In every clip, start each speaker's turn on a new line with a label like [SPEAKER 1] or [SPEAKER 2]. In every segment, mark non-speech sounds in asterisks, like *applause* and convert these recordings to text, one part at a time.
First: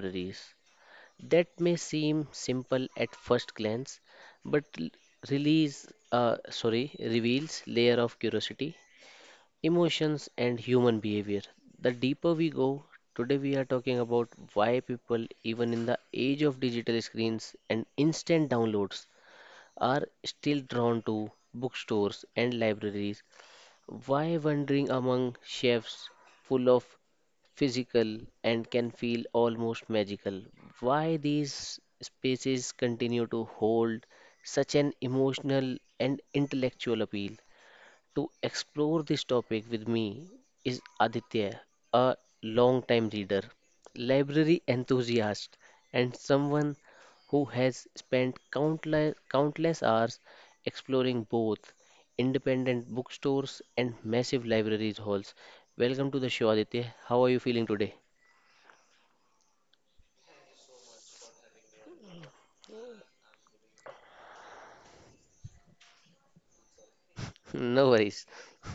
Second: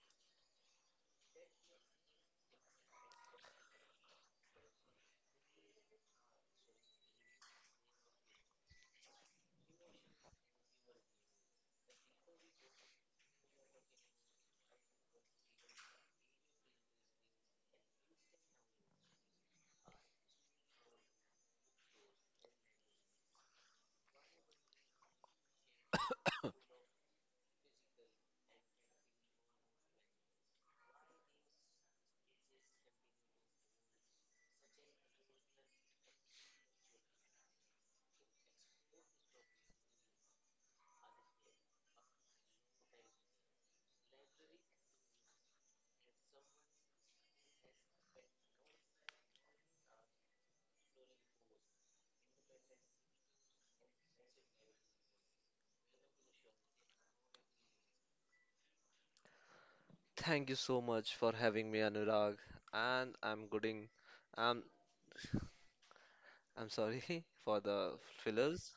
[SPEAKER 1] libraries. That may seem simple at first glance, but reveals layer of curiosity, emotions, and human behavior. The deeper we go, today we are talking about why people, even in the age of digital screens and instant downloads, are still drawn to bookstores and libraries. Why wandering among shelves full of physical and can feel almost magical? Why these spaces continue to hold such an emotional and intellectual appeal? To explore this topic with me is Aditya, a long-time reader, library enthusiast, and someone who has spent countless, countless hours exploring both independent bookstores and massive libraries halls. Welcome to the show, Aditya. How are you feeling today?
[SPEAKER 2] Thank you so much for having me, Anurag. And I'm gooding. I'm I'm sorry *laughs*
[SPEAKER 1] *laughs*
[SPEAKER 2] for
[SPEAKER 1] No
[SPEAKER 2] the
[SPEAKER 1] worries.
[SPEAKER 2] fillers.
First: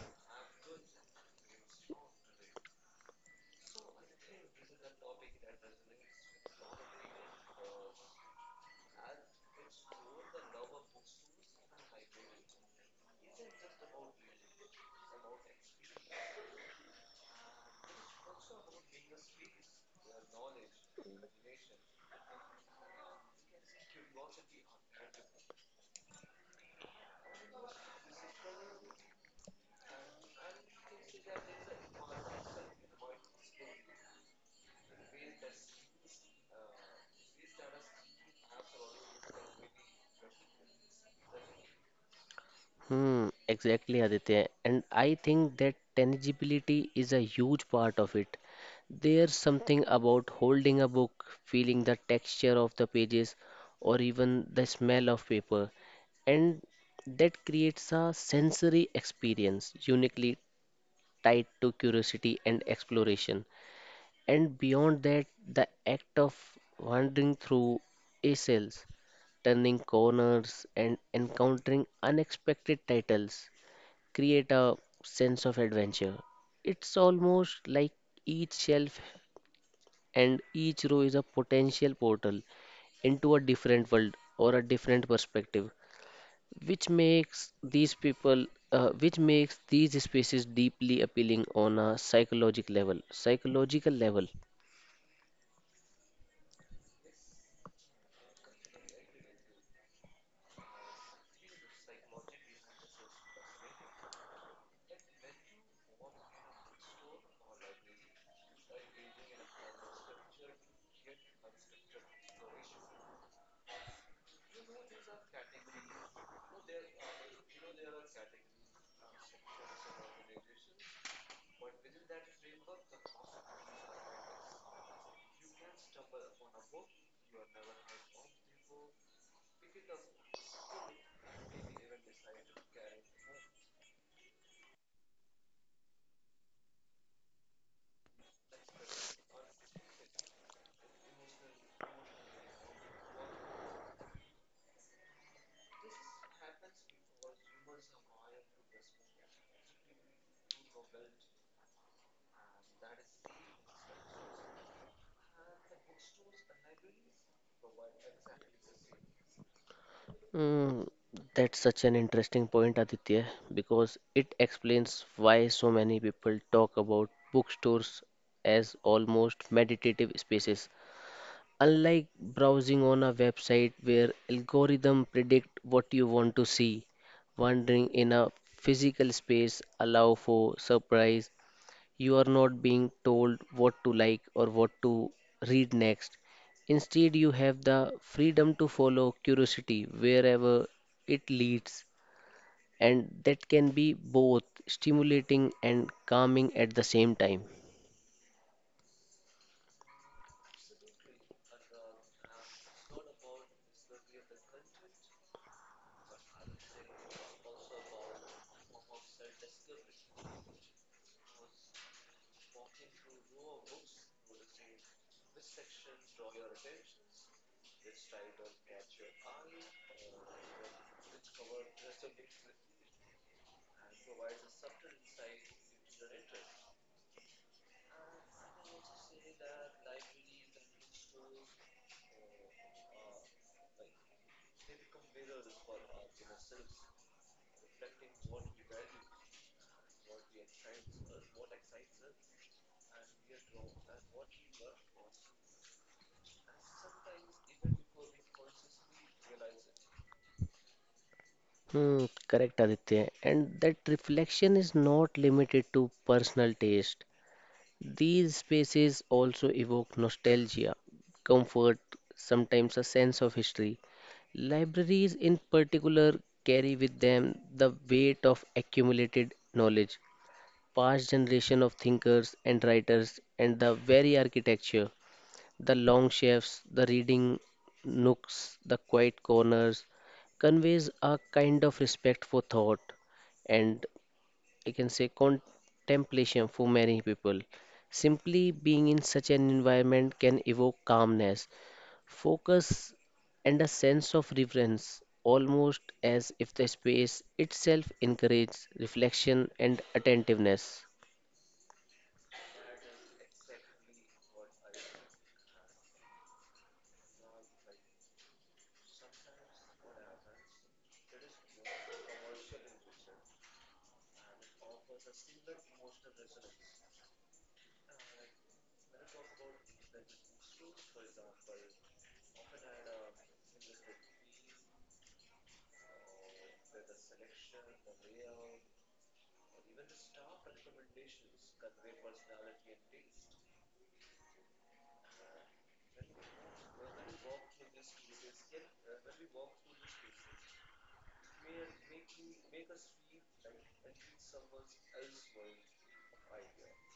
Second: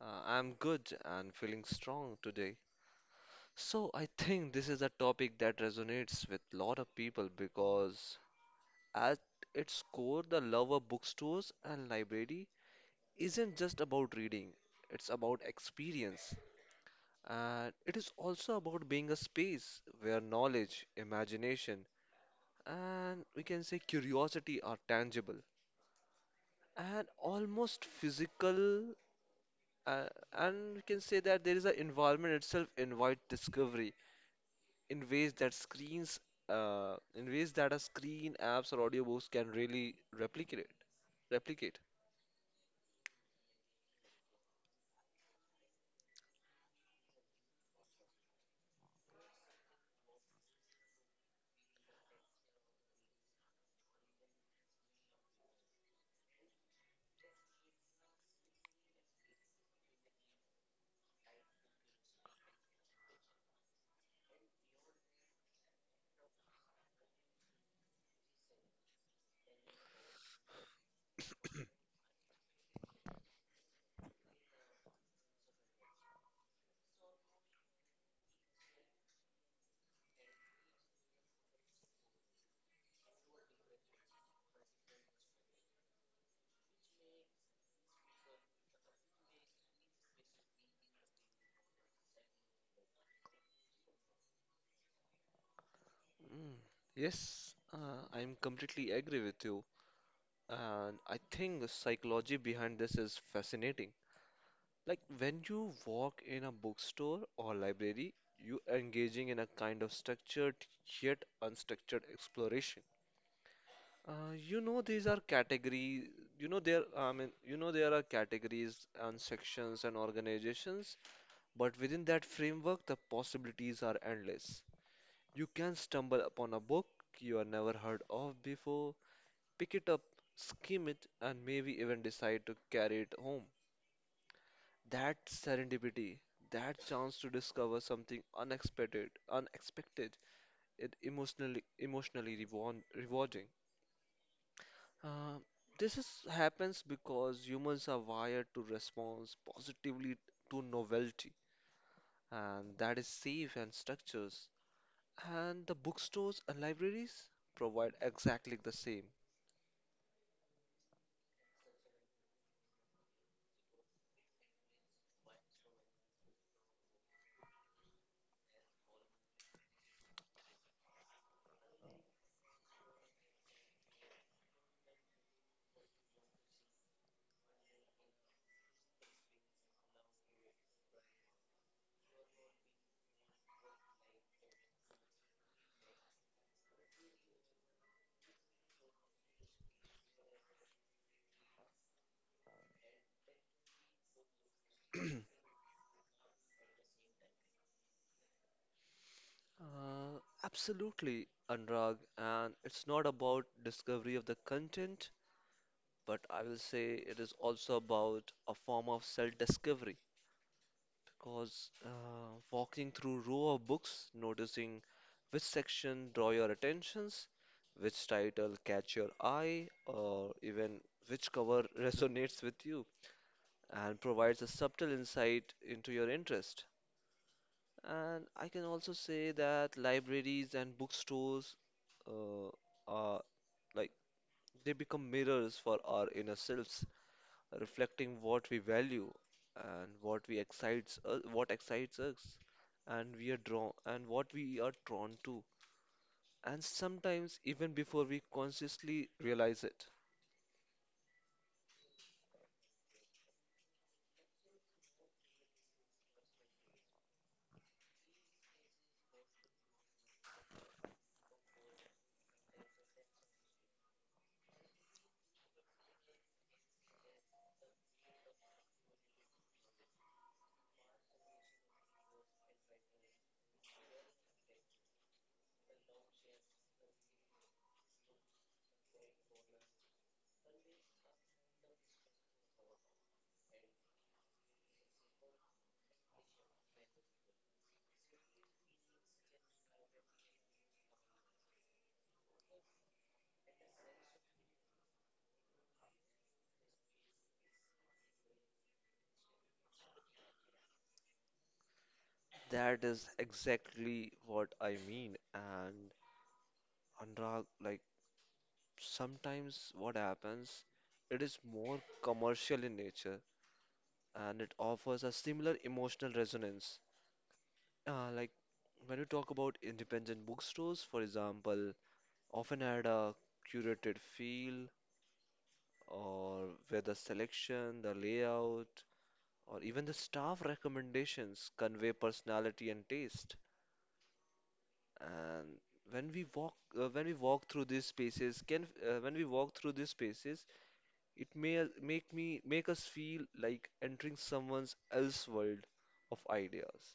[SPEAKER 2] I'm good and feeling strong today. So I think this is a topic that resonates with a lot of people because at its core, the love of bookstores and library isn't just about reading. It's about experience. And it is also about being a space where knowledge, imagination, and we can say curiosity are tangible and almost physical, uh, and we can say that there is an environment itself invite discovery in ways that screens, in ways that a screen apps or audiobooks can really replicate.
[SPEAKER 1] Hmm, exactly, Aditya. And I think that tangibility is a huge part of it. There's something about holding a book, feeling the texture of the pages, or even the smell of paper, and that creates a sensory experience uniquely tied to curiosity and exploration. And beyond that, the act of wandering through a cells turning corners and encountering unexpected titles create a sense of adventure. It's almost like each shelf and each row is a potential portal into a different world or a different perspective, which makes these people, which makes these spaces deeply appealing on a psychological level. Psychological level.
[SPEAKER 2] Mm, yes, I'm completely agree with you, and I think the psychology behind this is fascinating. Like when you walk in a bookstore or library, you engaging in a kind of structured yet unstructured exploration. You know these are categories. You know there. I mean, you know there are categories and sections and organizations, but within that framework, the possibilities are endless. You can stumble upon a book you have never heard of before, pick it up, skim it, and maybe even decide to carry it home. That serendipity, that chance to discover something unexpected, it emotionally rewarding. Uh, this happens because humans are wired to respond positively to novelty, and that is safe and structures. And the bookstores and libraries provide exactly the same.
[SPEAKER 1] Mm, that's such an interesting point, Aditya, because it explains why so many people talk about bookstores as almost meditative spaces. Unlike browsing on a website where algorithms predict what you want to see, wandering in a physical space allow for surprise. You are not being told what to like or what to read next. Instead, you have the freedom to follow curiosity wherever it leads, and that can be both stimulating and calming at the same time.
[SPEAKER 2] Uh, Absolutely, Anurag, and it's not about discovery of the content, but I will say it is also about a form of self-discovery. Because walking through row of books, noticing which section draw your attentions, which title catch your eye, or even which cover resonates with you and provides a subtle insight into your interest. And I can also say that libraries and bookstores, uh, are like they become mirrors for our inner selves, reflecting what we value and what excites us, and we are drawn and what we are drawn to, and sometimes even before we consciously realize it.
[SPEAKER 1] Hmm, correct, Aditya. And that reflection is not limited to personal taste. These spaces also evoke nostalgia, comfort, sometimes a sense of history. Libraries, in particular, carry with them the weight of accumulated knowledge, past generation of thinkers and writers, and the very architecture. The long shifts, the reading nooks, the quiet corners conveys a kind of respect for thought and I can say contemplation for many people. Simply being in such an environment can evoke calmness, focus, and a sense of reverence, almost as if the space itself encourages reflection and attentiveness.
[SPEAKER 2] That is exactly what I mean. And Anurag, like, sometimes what happens, it is more commercial in nature and it offers a similar emotional resonance. Like when you talk about independent bookstores, for example, often had a curated feel, or where the selection, the layout, or even the staff recommendations convey personality and taste. And when we walk, when we walk through these spaces, can when we walk through these spaces, it may make us feel like entering someone else's world of ideas.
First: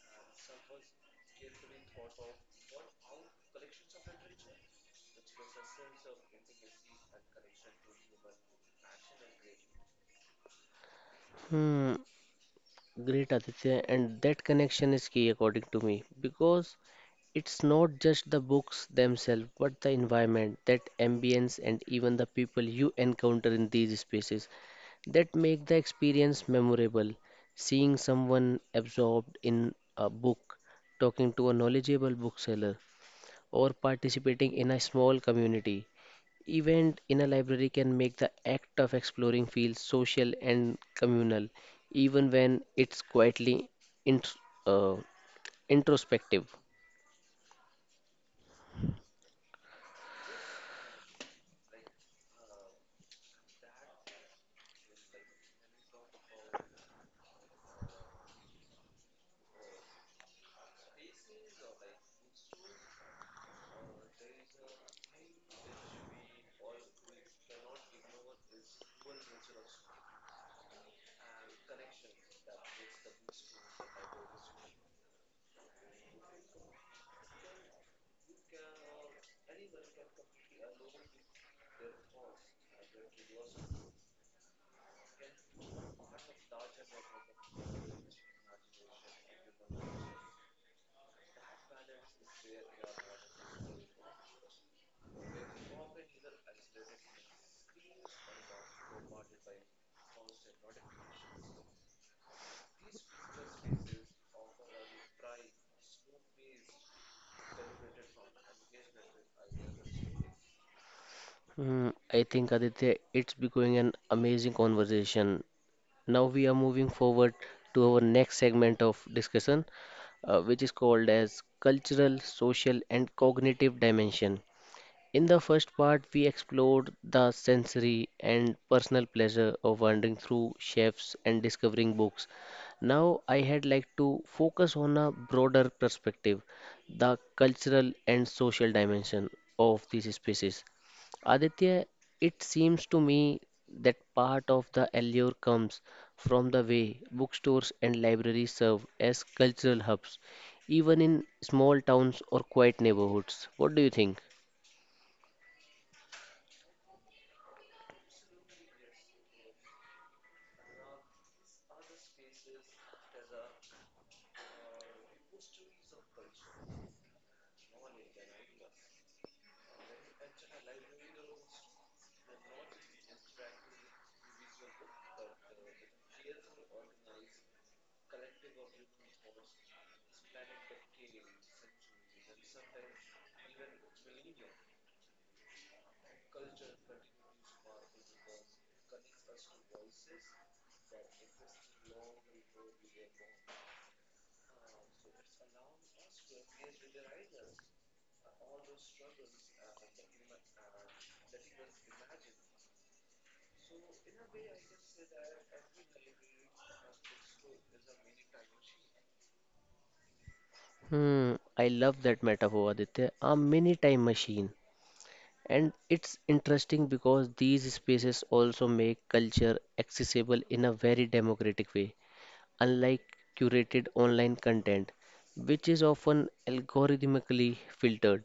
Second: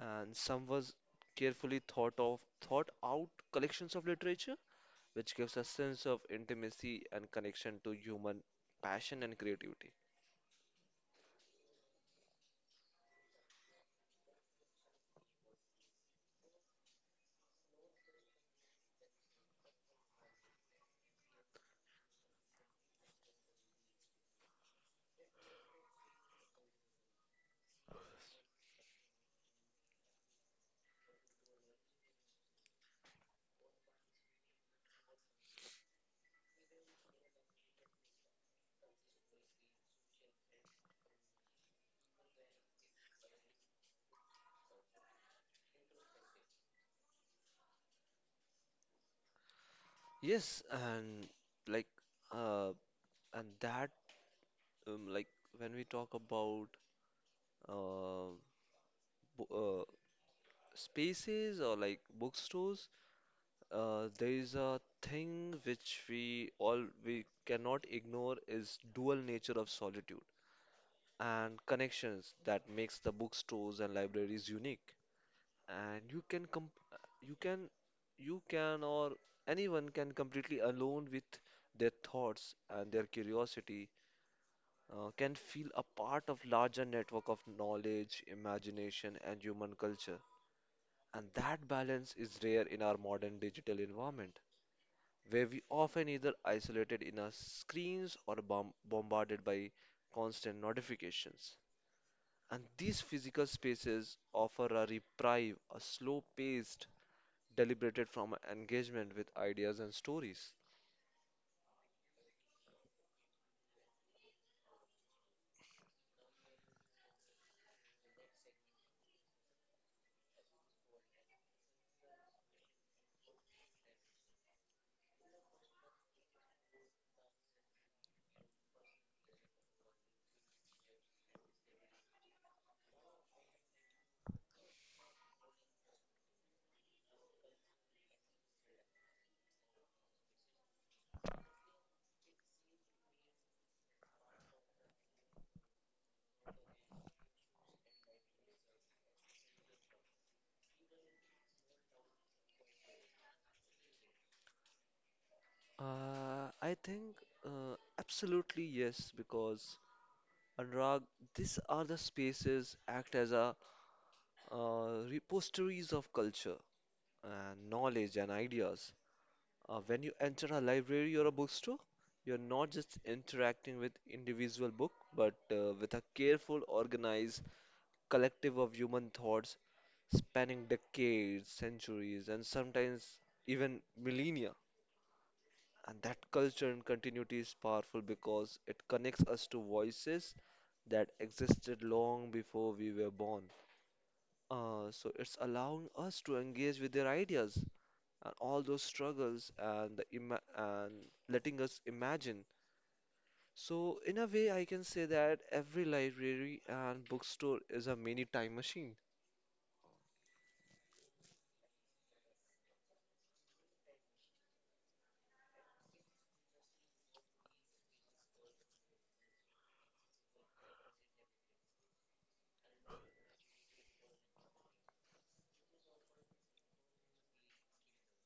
[SPEAKER 2] And someone's carefully thought out collections of literature, which gives a sense of intimacy and connection to human passion and creativity.
[SPEAKER 1] Hmm. Great Aditya, and that connection is key according to me because it's not just the books themselves but the environment, that ambience, and even the people you encounter in these spaces that make the experience memorable. Seeing someone absorbed in a book, talking to a knowledgeable bookseller, or participating in a small community event in a library can make the act of exploring feel social and communal, even when it's quietly int- uh, introspective.
[SPEAKER 2] Yes, and like uh, and that like when we talk about uh, bo spaces or like bookstores, there is a thing which we all we cannot ignore is dual nature of solitude and connections that makes the bookstores and libraries unique. And you can com you can you can or anyone can completely alone with their thoughts and their curiosity, can feel a part of larger network of knowledge, imagination, and human culture. And that balance is rare in our modern digital environment, where we often either isolated in our screens or bombarded by constant notifications. And these physical spaces offer a reprieve, a slow-paced deliberated from engagement with ideas and stories.
[SPEAKER 1] Hmm, I think Aditya, it's becoming an amazing conversation. Now we are moving forward to our next segment of discussion, which is called as cultural, social, and cognitive dimension. In the first part, we explored the sensory and personal pleasure of wandering through chefs and discovering books. Now, I had like to focus on a broader perspective, the cultural and social dimension of these spaces. Aditya, it seems to me that part of the allure comes from the way bookstores and libraries serve as cultural hubs, even in small towns or quiet neighborhoods. What do you think?
[SPEAKER 2] I think, absolutely yes, because Anurag, these are the spaces act as a, repositories of culture and knowledge and ideas. When you enter a library or a bookstore, you're not just interacting with individual book, but with a careful, organized collective of human thoughts spanning decades, centuries, and sometimes even millennia. And that culture and continuity is powerful because it connects us to voices that existed long before we were born. So it's allowing us to engage with their ideas and all those struggles and the ima and letting us imagine. So in a way, I can say that every library and bookstore is a mini time machine.
[SPEAKER 1] Hmm, I love that metaphor, Aditya. A mini time machine. And it's interesting because these spaces also make culture accessible in a very democratic way, unlike curated online content, which is often algorithmically filtered.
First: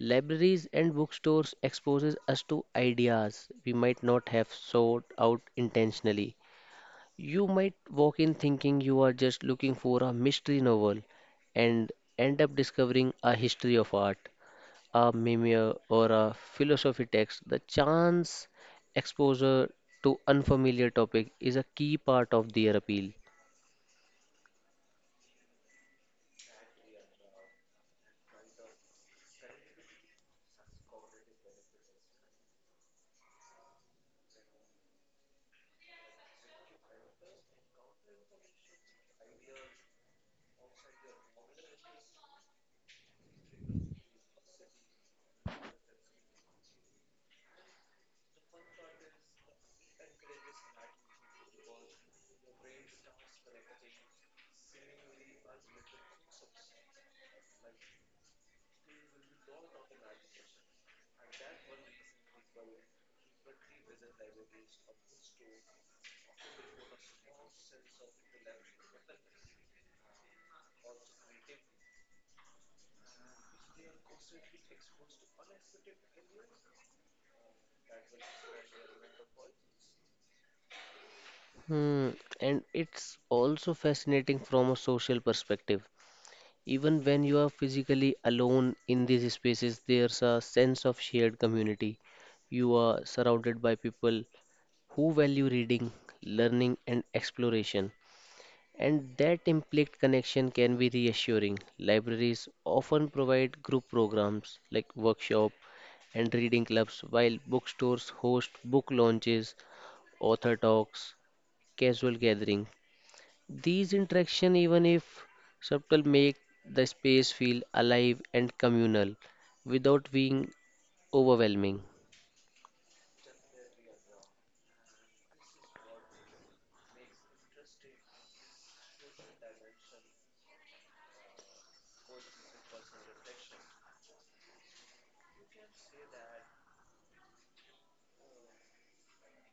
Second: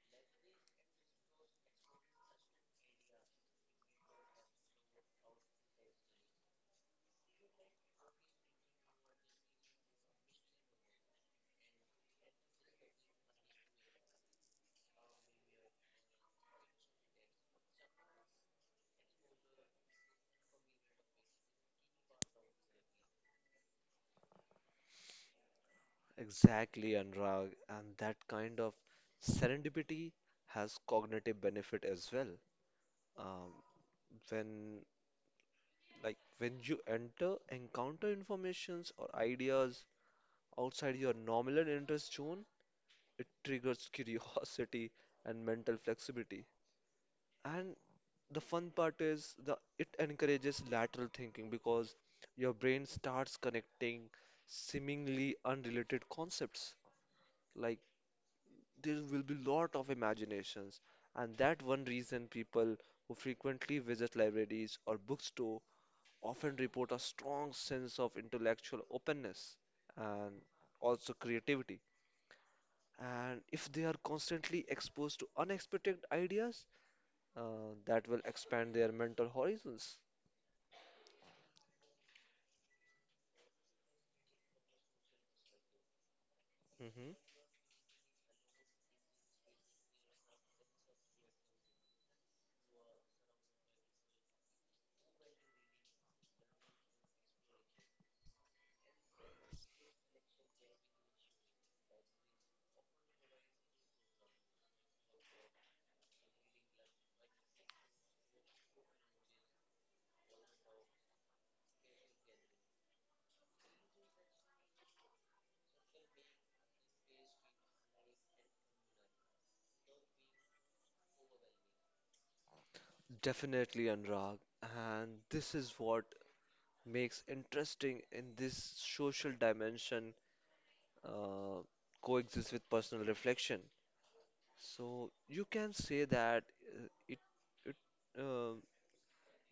[SPEAKER 1] Libraries and bookstores exposes us to ideas we might not have sought out intentionally, you might walk in thinking you are just looking for a mystery novel and end up discovering a history of art, a memoir, or a philosophy text. The chance exposure to unfamiliar topic is a key part of their appeal.
[SPEAKER 2] Exactly, Anurag, and that kind of serendipity has cognitive benefit as well. Um, when Like when encounter informations or ideas outside your nominal interest zone, it triggers *laughs* curiosity and mental flexibility. And the fun part is the it encourages lateral thinking because your brain starts connecting seemingly unrelated concepts. Like there will be lot of imaginations, and that one reason people who frequently visit libraries or bookstore often report a strong sense of intellectual openness and also creativity. And if they are constantly exposed to unexpected ideas, that will expand their mental horizons.
[SPEAKER 1] Hmm. And it's also fascinating from a social perspective. Even
[SPEAKER 2] Hmm
[SPEAKER 1] when you are physically alone in these spaces, there's a sense of shared community. You are surrounded by people who value reading, learning, and exploration. And that implicit connection can be reassuring. Libraries often provide group programs like workshop and reading clubs, while bookstores host book launches, author talks, casual gatherings. These interactions, even if subtle, make the space feel alive and communal without being overwhelming.
[SPEAKER 2] Definitely, Anurag. And this is what makes interesting in this social dimension uh, coexist with personal reflection. So you can say that, uh, it it uh,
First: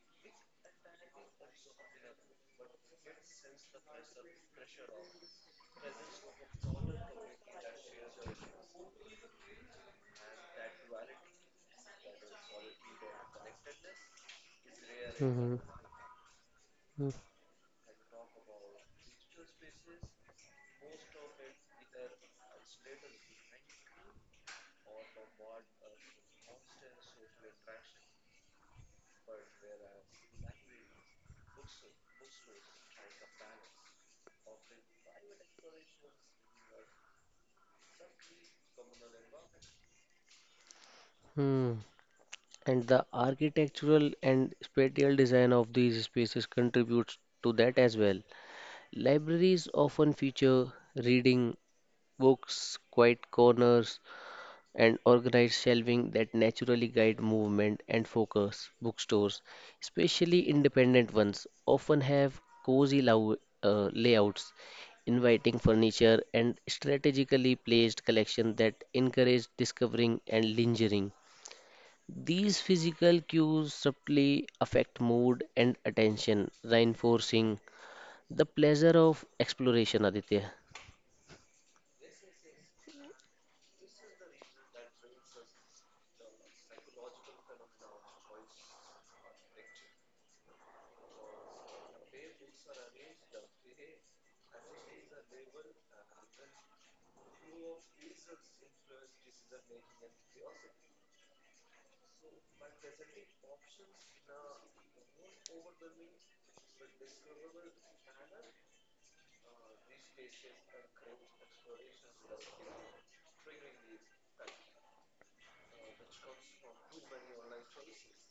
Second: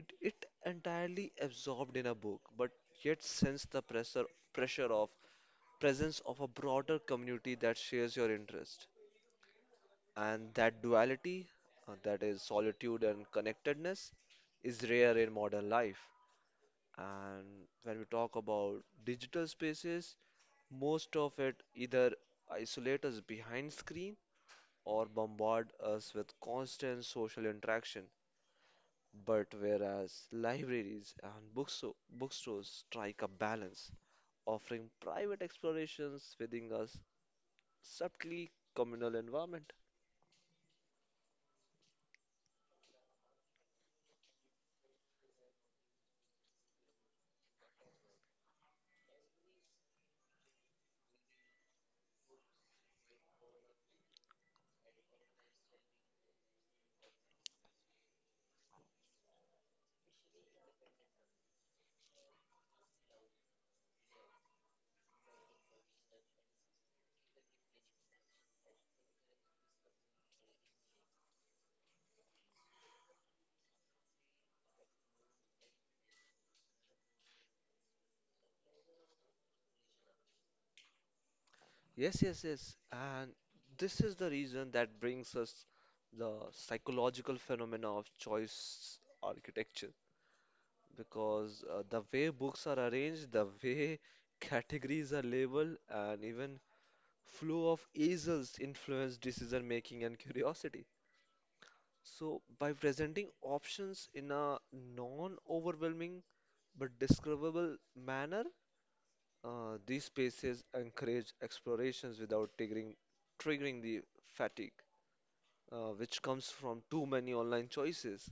[SPEAKER 2] It entirely absorbed in a book, but yet sense the pressure pressure of presence of a broader community that shares your interest. And that duality, that is solitude and connectedness, is rare in
[SPEAKER 1] Mhm,
[SPEAKER 2] modern life. And when we talk about digital spaces, most of it either isolate us behind screen or bombard us with constant social interaction. But whereas libraries and bookstores strike a balance, offering private explorations within a subtly communal environment.
[SPEAKER 1] mhm. And the architectural and spatial design of these spaces contributes to that as well. Libraries often feature reading books, quiet corners, and organized shelving that naturally guide movement and focus. Bookstores, especially independent ones, often have cozy lou- layouts, inviting furniture, and strategically placed collections that encourage discovering and lingering. These physical cues subtly affect mood and attention, reinforcing the pleasure of exploration, Aditya.
[SPEAKER 2] Yes, yes, yes. And this is the reason that brings us the psychological phenomena of choice architecture. Because the way books are arranged, the way *laughs* categories are labeled, and even flow of easels influence decision making and curiosity. So, by presenting options in a non-overwhelming but discoverable manner, these spaces encourage explorations without triggering the fatigue, which comes from too many online choices.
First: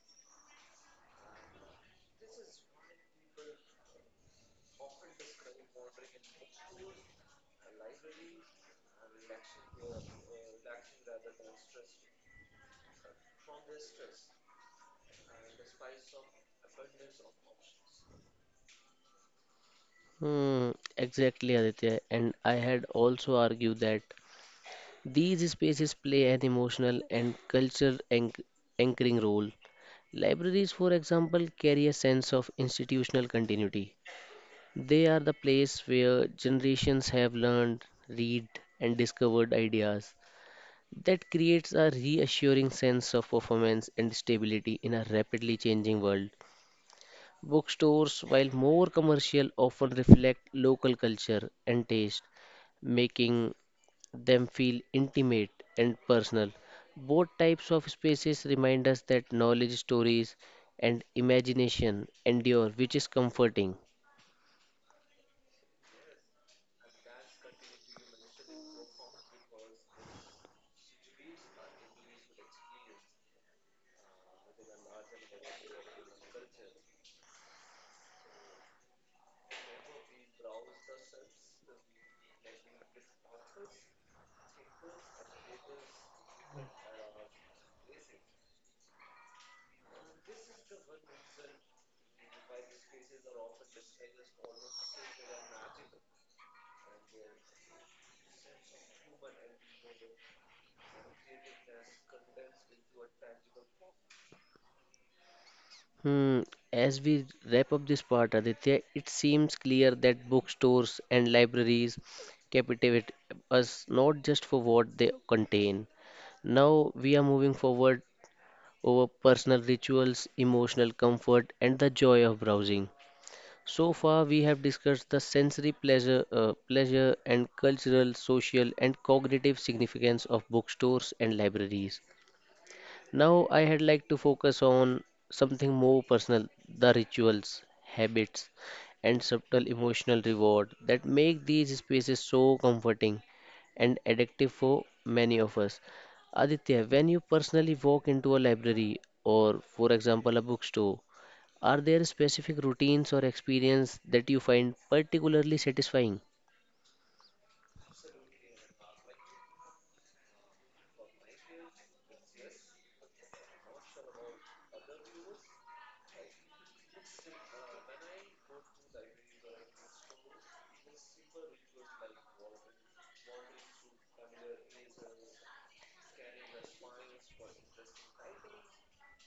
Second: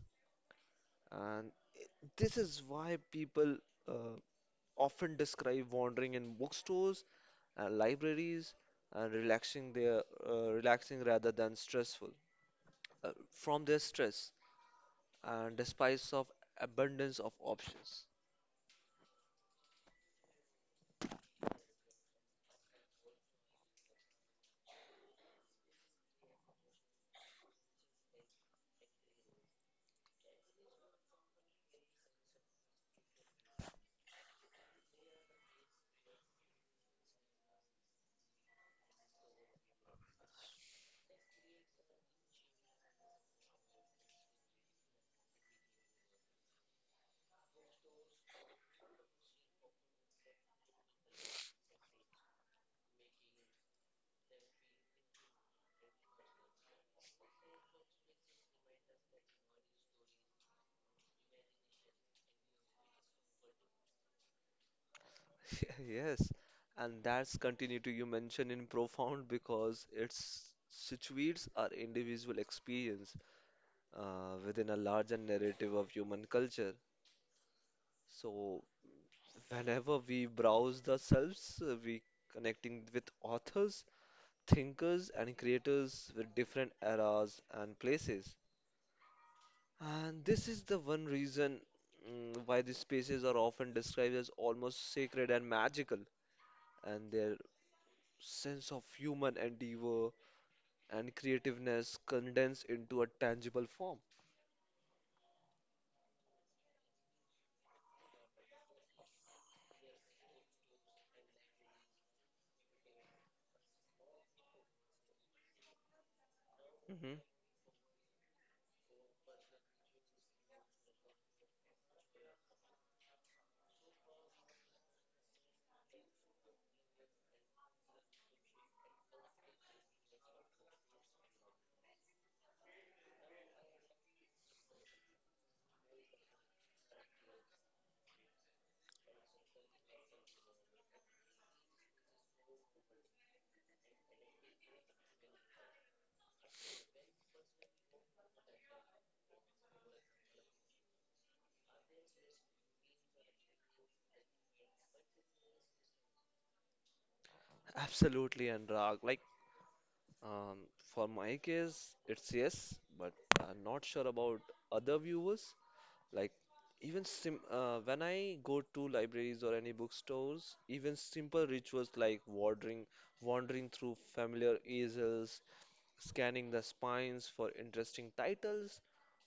[SPEAKER 2] And i- this is why people uh, often describe wandering in bookstores and libraries and relaxing their, relaxing rather than stressful, uh, from their stress and despise of abundance of options.
[SPEAKER 1] Hmm, exactly, Aditya. And I had also argued that these spaces play an emotional and cultural anchoring role. Libraries, for example, carry a sense of institutional continuity. They are the place where generations have learned, read, and discovered ideas. That creates a reassuring sense of performance and stability in a rapidly changing world. Bookstores, while more commercial, often reflect local culture and taste, making them feel intimate and personal. Both types of spaces remind us that knowledge, stories, and imagination endure, which is comforting.
[SPEAKER 2] *laughs* Yes, and that's continuity you mention in profound because it situates our individual experience within a larger narrative of human culture. So whenever we browse the selves, we connecting with authors, thinkers, and creators with different eras and places. And this is the one reason, why these spaces are often described as almost sacred and magical, and their sense of human endeavor and creativeness condensed into a tangible form.
[SPEAKER 1] Hmm. As we wrap up this part, Aditya, it seems clear that bookstores and libraries captivate us not just for what they contain. Now we
[SPEAKER 2] Hmm
[SPEAKER 1] are moving forward over personal rituals, emotional comfort, and the joy of browsing. So far, we have discussed the sensory pleasure and cultural, social, and cognitive significance of bookstores and libraries. Now, I had like to focus on something more personal, the rituals, habits, and subtle emotional reward that make these spaces so comforting and addictive for many of us. Aditya, when you personally walk into a library or, for example, a bookstore, are there specific routines or experience that you find particularly satisfying?
[SPEAKER 2] Absolutely, and Anurag. Um, for my case, it's yes, but I'm not sure about other viewers. Like, even sim when I go to libraries or any bookstores, even simple rituals like wandering through familiar easels, scanning the spines for interesting titles,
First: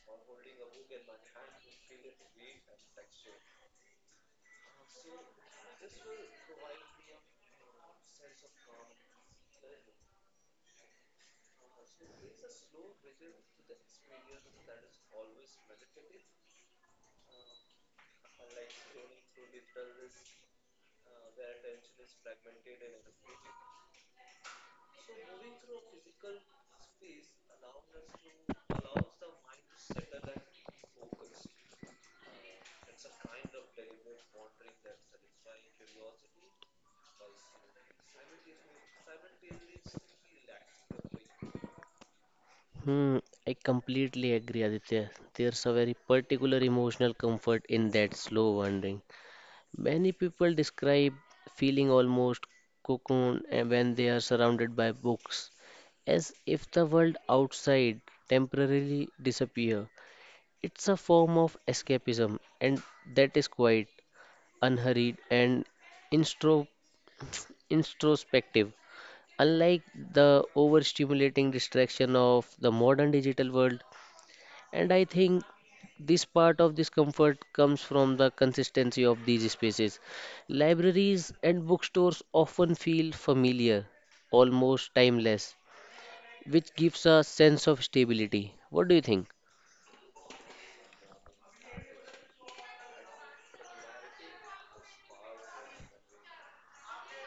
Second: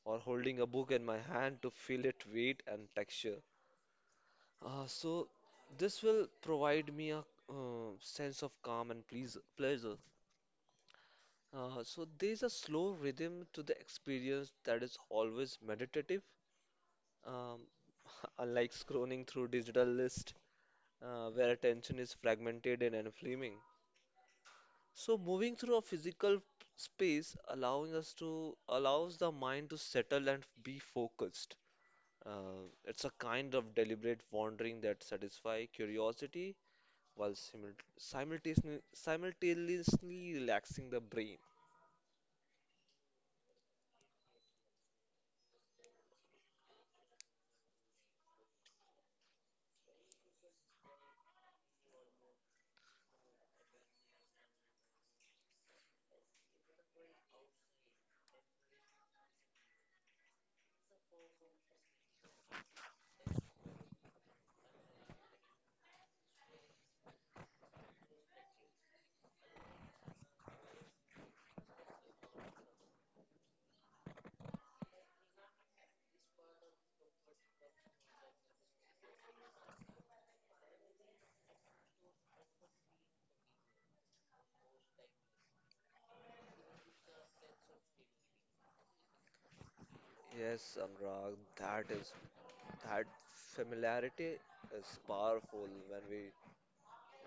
[SPEAKER 2] or holding a book in my hand to feel its weight and texture. So this will provide me a, sense of calm and pleasure. So there's a slow rhythm to the experience that is always meditative. Um, *laughs* Unlike scrolling through digital list where attention is fragmented and inflaming. So moving through a physical space allowing us to allows the mind to settle and be focused. It's a kind of deliberate wandering that satisfy curiosity while simultaneously relaxing the brain.
[SPEAKER 1] Hmm, I completely agree, Aditya. There's a very particular emotional comfort in that slow wandering. Many people describe feeling almost cocoon eh, when they are surrounded by books, as if the world outside temporarily disappear. It's a form of escapism, and that is quite unhurried and instro *sniffs* introspective, unlike the overstimulating distraction of the modern digital world. And I think this part of this comfort comes from the consistency of these spaces. Libraries and bookstores often feel familiar, almost timeless, which gives a sense of stability. What do you think?
[SPEAKER 2] Yes, Anurag, that is that familiarity is powerful when we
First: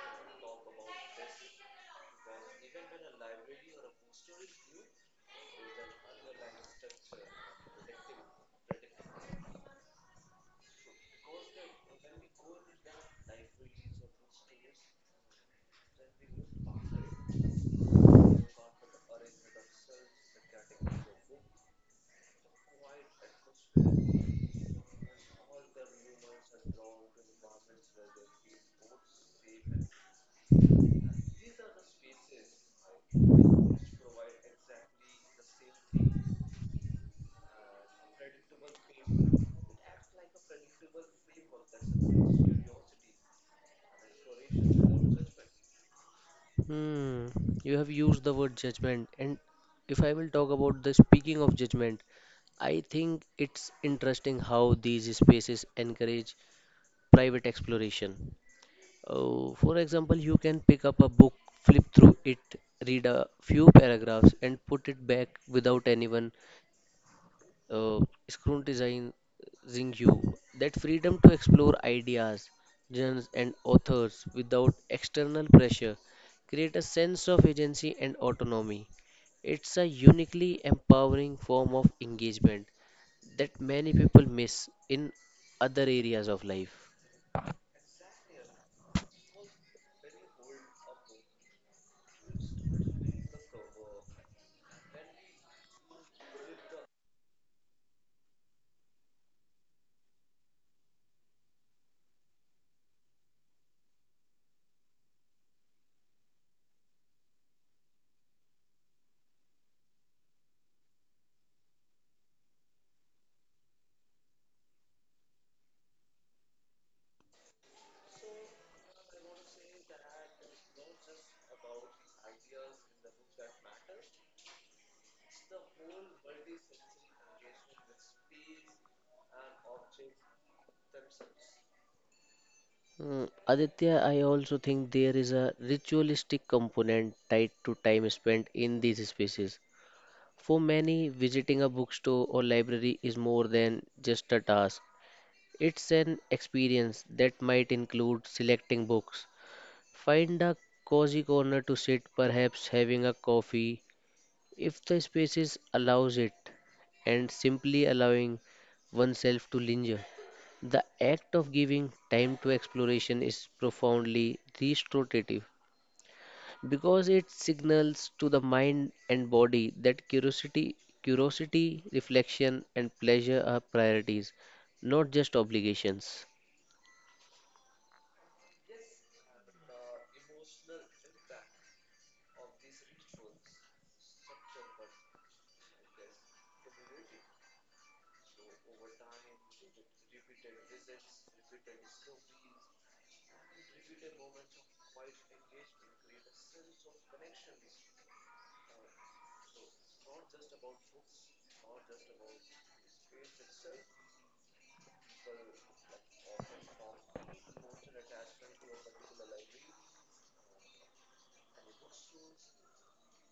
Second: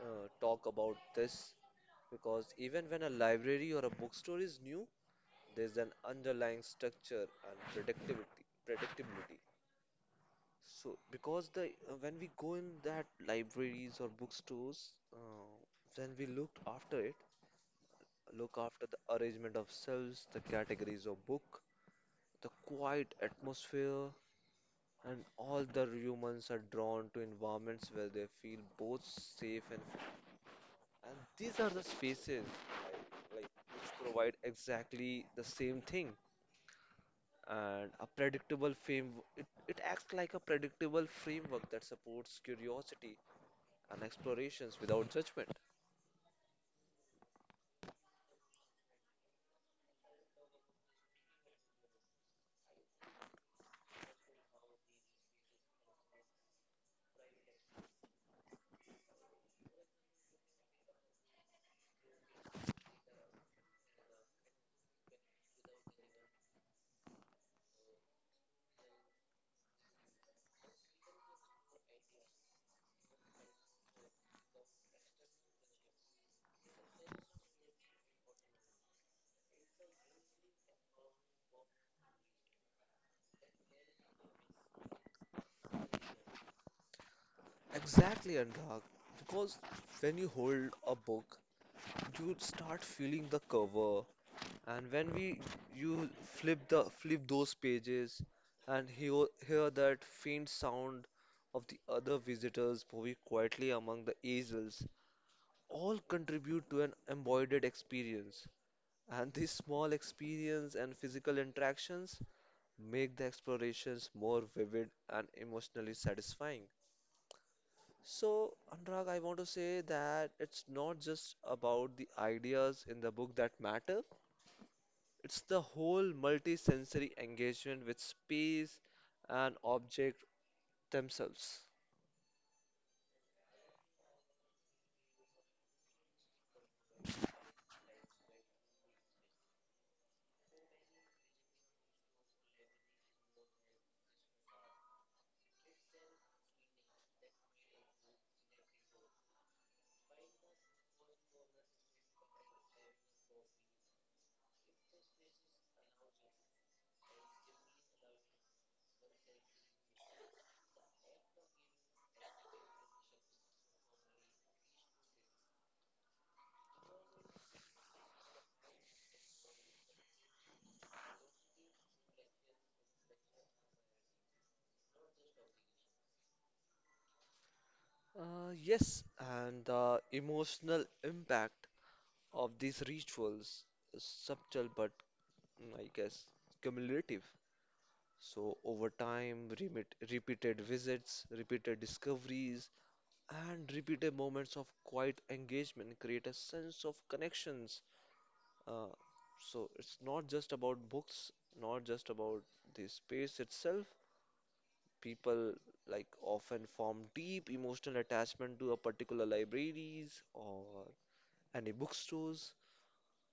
[SPEAKER 2] talk about this, because even when a library or a bookstore is new, there's an underlying structure and predictability. So because the, when we go in that libraries or bookstores, then we look after it, look after the arrangement of shelves, the categories of book, the quiet atmosphere, and all the humans are drawn to environments where they feel both safe and. And these are the spaces like, like which provide exactly the same thing. And a predictable frame, it acts like a predictable framework that supports curiosity and explorations without judgment.
[SPEAKER 1] Hmm, you have used the word judgment, and if I will talk about the speaking of judgment, I think it's interesting how these spaces encourage private exploration. Oh, for example, you can pick up a book, flip through it, read a few paragraphs, and put it back without anyone uh, scrutinizing you. That freedom to explore ideas, genres, and authors without external pressure create a sense of agency and autonomy. It's a uniquely empowering form of engagement that many people miss in other areas of life.
[SPEAKER 2] Exactly, Anurag. Because when you hold a book, you start feeling the cover, and when we you flip those pages and hear that faint sound of the other visitors moving quietly among the easels, all contribute to an embodied experience. And these small experience and physical interactions make the explorations more vivid and emotionally satisfying. So, Anurag, I want to say that it's not just about the ideas in the book that matter, it's the whole multi-sensory engagement with space and object themselves.
[SPEAKER 1] Mm, Aditya, I also think there is a ritualistic component tied to time spent in these spaces. For many, visiting a bookstore or library is more than just a task. It's an experience that might include selecting books. Find a cozy corner to sit, perhaps having a coffee if the spaces allows it, and simply allowing oneself to linger, the act of giving time to exploration is profoundly restorative because it signals to the mind and body that curiosity, reflection, and pleasure are priorities, not just obligations.
[SPEAKER 2] Yes, and the emotional impact of these rituals is subtle but, I guess, cumulative. So over time, repeated visits, repeated discoveries, and repeated moments of quiet engagement create a sense of connections. Uh, so it's not just about books, not just about the space itself. People like often form deep emotional attachment to a particular libraries or any bookstores.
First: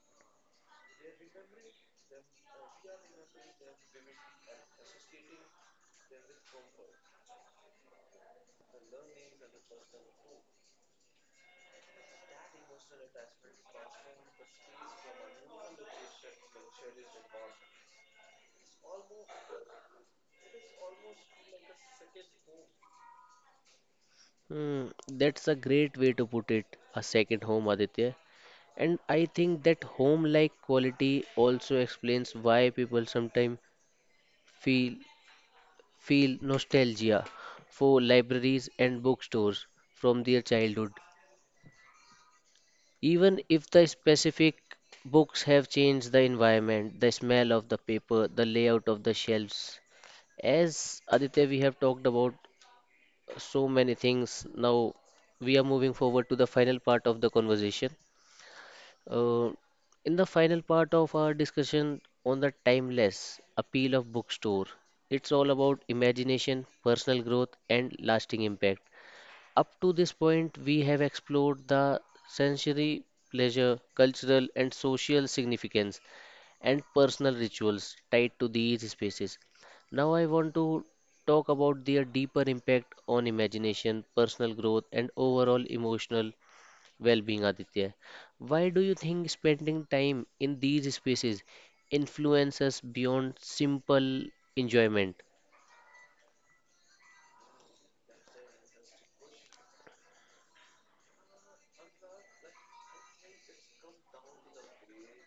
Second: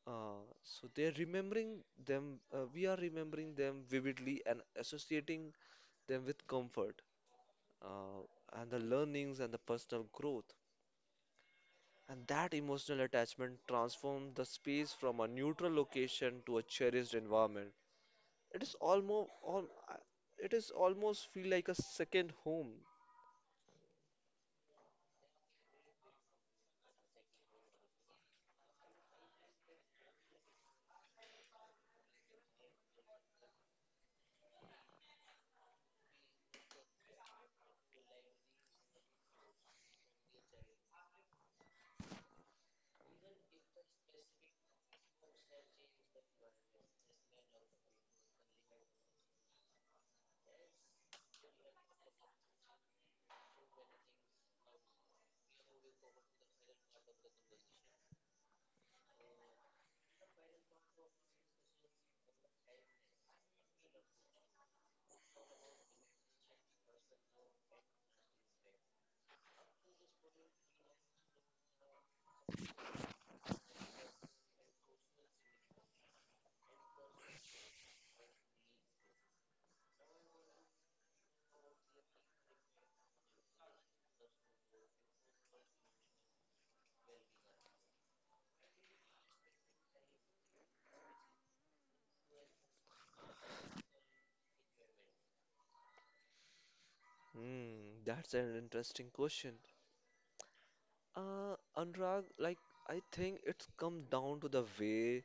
[SPEAKER 2] Uh, so they're remembering we are remembering them vividly and associating them with comfort, uh, and the learnings and the personal growth. And that emotional attachment transforms the space from a neutral location to a cherished environment. It is almost, all, it is almost feel like a second home.
[SPEAKER 1] Hmm, that's a great way to put it, a second home, Aditya. And I think that home like quality also explains why people sometimes feel feel nostalgia for libraries and bookstores from their childhood. Even if the specific books have changed the environment, the smell of the paper, the layout of the shelves. As Aditya, we have talked about so many things. Now we are moving forward to the final part of the conversation. Uh, in the final part of our discussion on the timeless appeal of bookstore, it's all about imagination, personal growth, and lasting impact. Up to this point, we have explored the sensory pleasure, cultural and social significance, and personal rituals tied to these spaces. Now, I want to talk about their deeper impact on imagination, personal growth, and overall emotional well-being, Aditya. Why do you think spending time in these spaces influences beyond simple enjoyment?
[SPEAKER 2] Hmm, that's an interesting question. Anurag, like, I think it's come down to the way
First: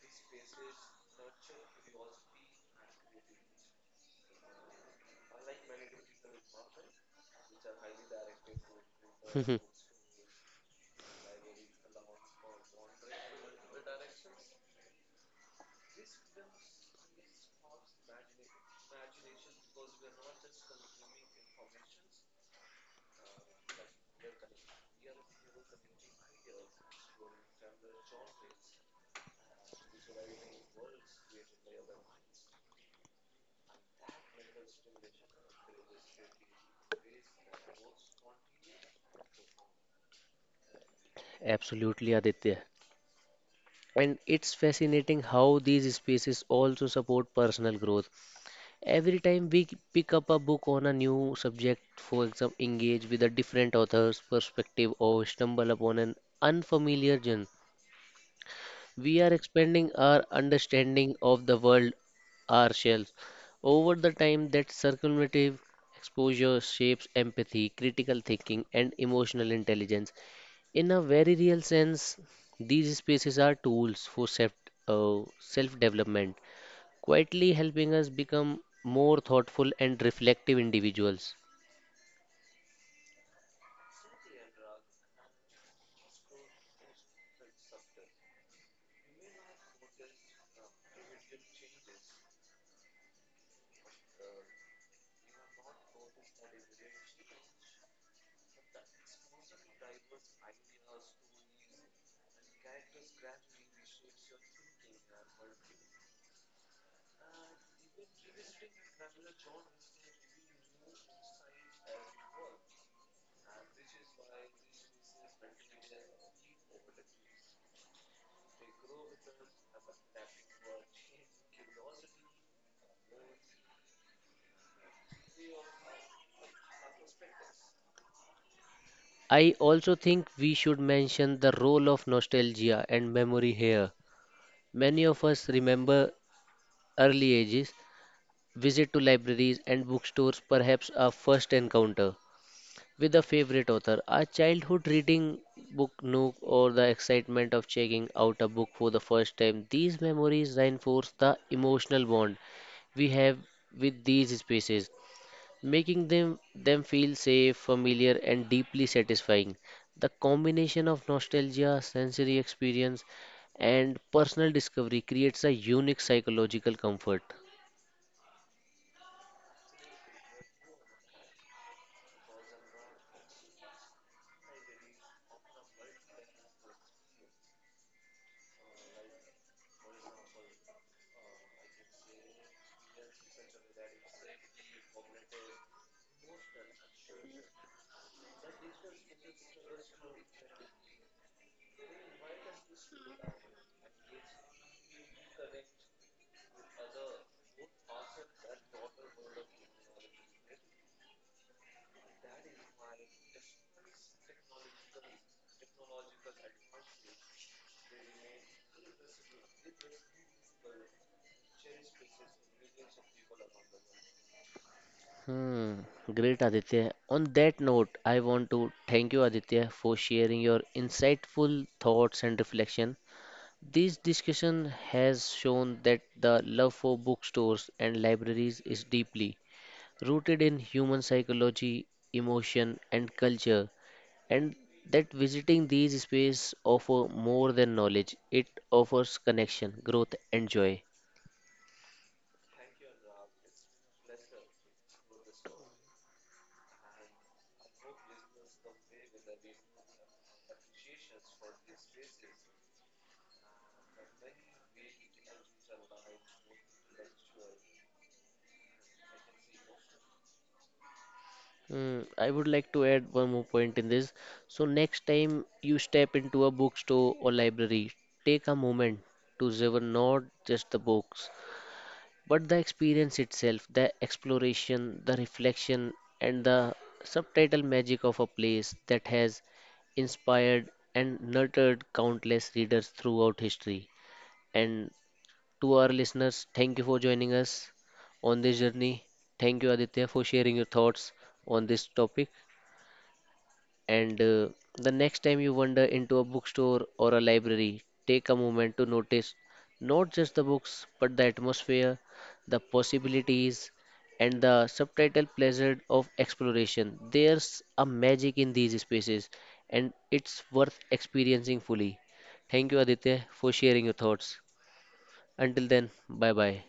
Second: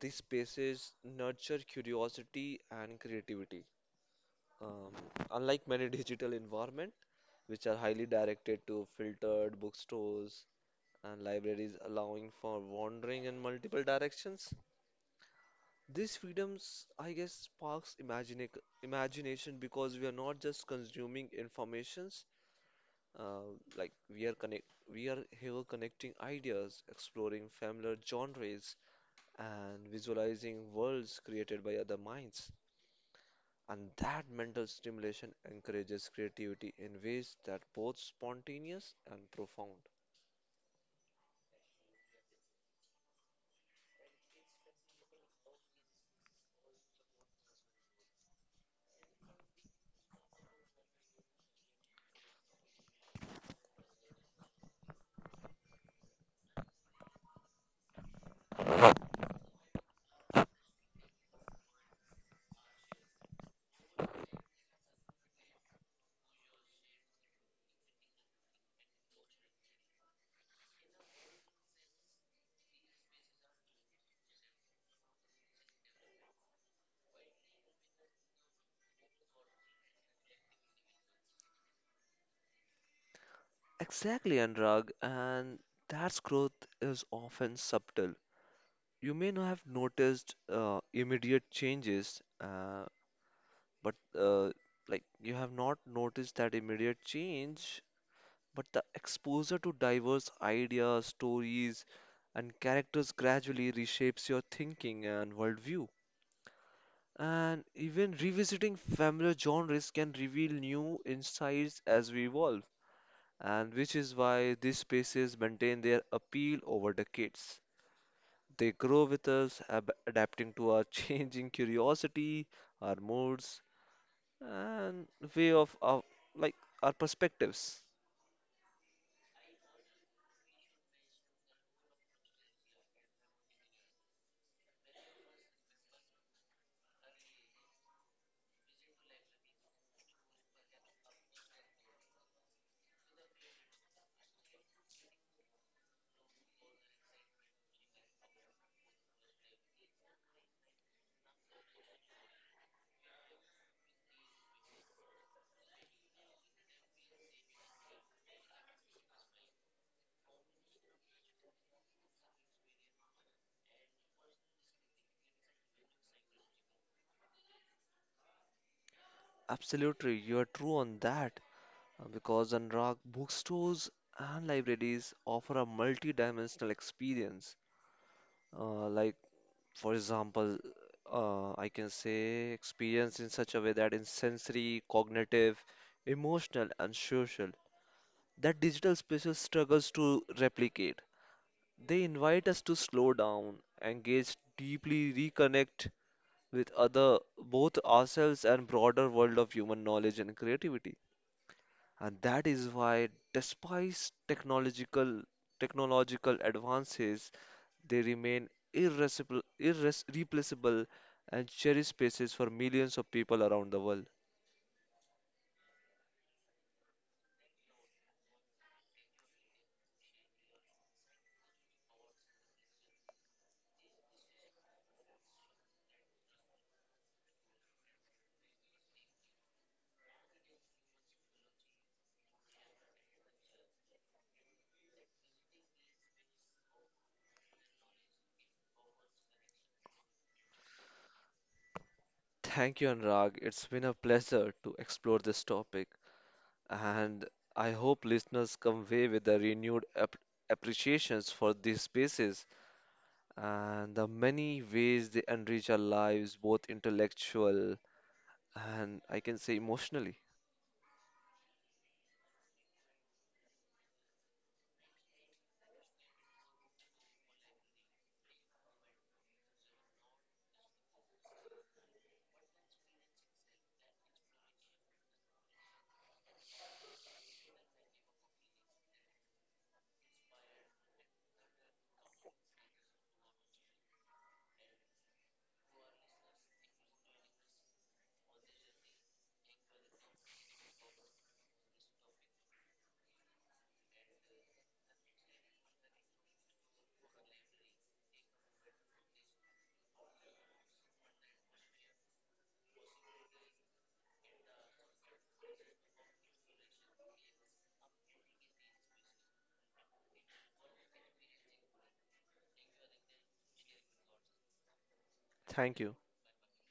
[SPEAKER 2] these spaces nurture curiosity and creativity. Um, Unlike many *laughs* digital environments, which are highly directed to filtered
[SPEAKER 1] *laughs*
[SPEAKER 2] bookstores and libraries allowing for wandering in multiple directions, these freedoms, I guess, sparks imagine imagination because we are not just consuming informations, uh, like we are connect we are here connecting ideas, exploring familiar genres, and visualizing worlds created by other minds. And that mental stimulation encourages creativity in ways that both spontaneous and profound.
[SPEAKER 1] Absolutely, Aditya. And it's fascinating how these spaces also support personal growth. Every time we pick up a book on a new subject, for example, engage with a different author's perspective or stumble upon an unfamiliar genre, we are expanding our understanding of the world ourselves. Over the time, that circumventive exposure shapes empathy, critical thinking, and emotional intelligence. In a very real sense, these spaces are tools for self-development, quietly helping us become more thoughtful and reflective individuals.
[SPEAKER 2] Exactly, Anurag, and that's growth is often subtle. You may not have noticed, immediate changes, but like you have not noticed that immediate change, but the exposure to diverse ideas, stories, and characters gradually reshapes your thinking and worldview. And even revisiting familiar genres can reveal new insights as we evolve, and which is why these spaces maintain their appeal over decades. They grow with us, adapting to our *laughs* changing curiosity, our moods, and way of our, like our perspectives.
[SPEAKER 1] I also think we should mention the role of nostalgia and memory here. Many of us remember early ages visit to libraries and bookstores, perhaps a first encounter with a favorite author, a childhood reading book nook, or the excitement of checking out a book for the first time. These memories reinforce the emotional bond we have with these spaces, making them feel safe, familiar, and deeply satisfying. The combination of nostalgia, sensory experience, and personal discovery creates a unique psychological comfort.
[SPEAKER 2] Absolutely, you are true on that, because Anurag bookstores and libraries offer a multi-dimensional experience. Uh, like For example, I can say experience in such a way that in sensory, cognitive, emotional, and social, that digital spaces struggles to replicate. They invite us to slow down, engage deeply, reconnect with other, both ourselves and broader world of human knowledge and creativity. And that is why, despite technological advances, they remain irreplaceable and cherished spaces for millions of people around the world.
[SPEAKER 1] Hmm, great Aditya. On that note, I want to thank you, Aditya, for sharing your insightful thoughts and reflection. This discussion has shown that the love for bookstores and libraries is deeply rooted in human psychology, emotion, and culture, and that visiting these spaces offer more than knowledge. It offers connection, growth, and joy.
[SPEAKER 2] Thank you, Anurag. It's been a pleasure to explore this topic, and I hope listeners come away with a renewed appreciations for these spaces and the many ways they enrich our lives, both intellectual and I can say emotionally.
[SPEAKER 1] Mm, I would like to add one more point in this. So, next time you step into a bookstore or library, take a moment to savor not just the books, but the experience itself, the exploration, the reflection, and the subtitle magic of a place that has inspired and nurtured countless readers throughout history. And to our listeners, thank you for joining us on this journey. Thank you, Aditya, for sharing your thoughts on this topic. And the next time you wander into a bookstore or a library, take a moment to notice not just the books, but the atmosphere, the possibilities, and the subtitle pleasure of exploration. There's a magic in these spaces, and it's worth experiencing fully. Thank you, Aditya, for sharing your thoughts. Until
[SPEAKER 2] Thank
[SPEAKER 1] then,
[SPEAKER 2] you.
[SPEAKER 1] bye bye.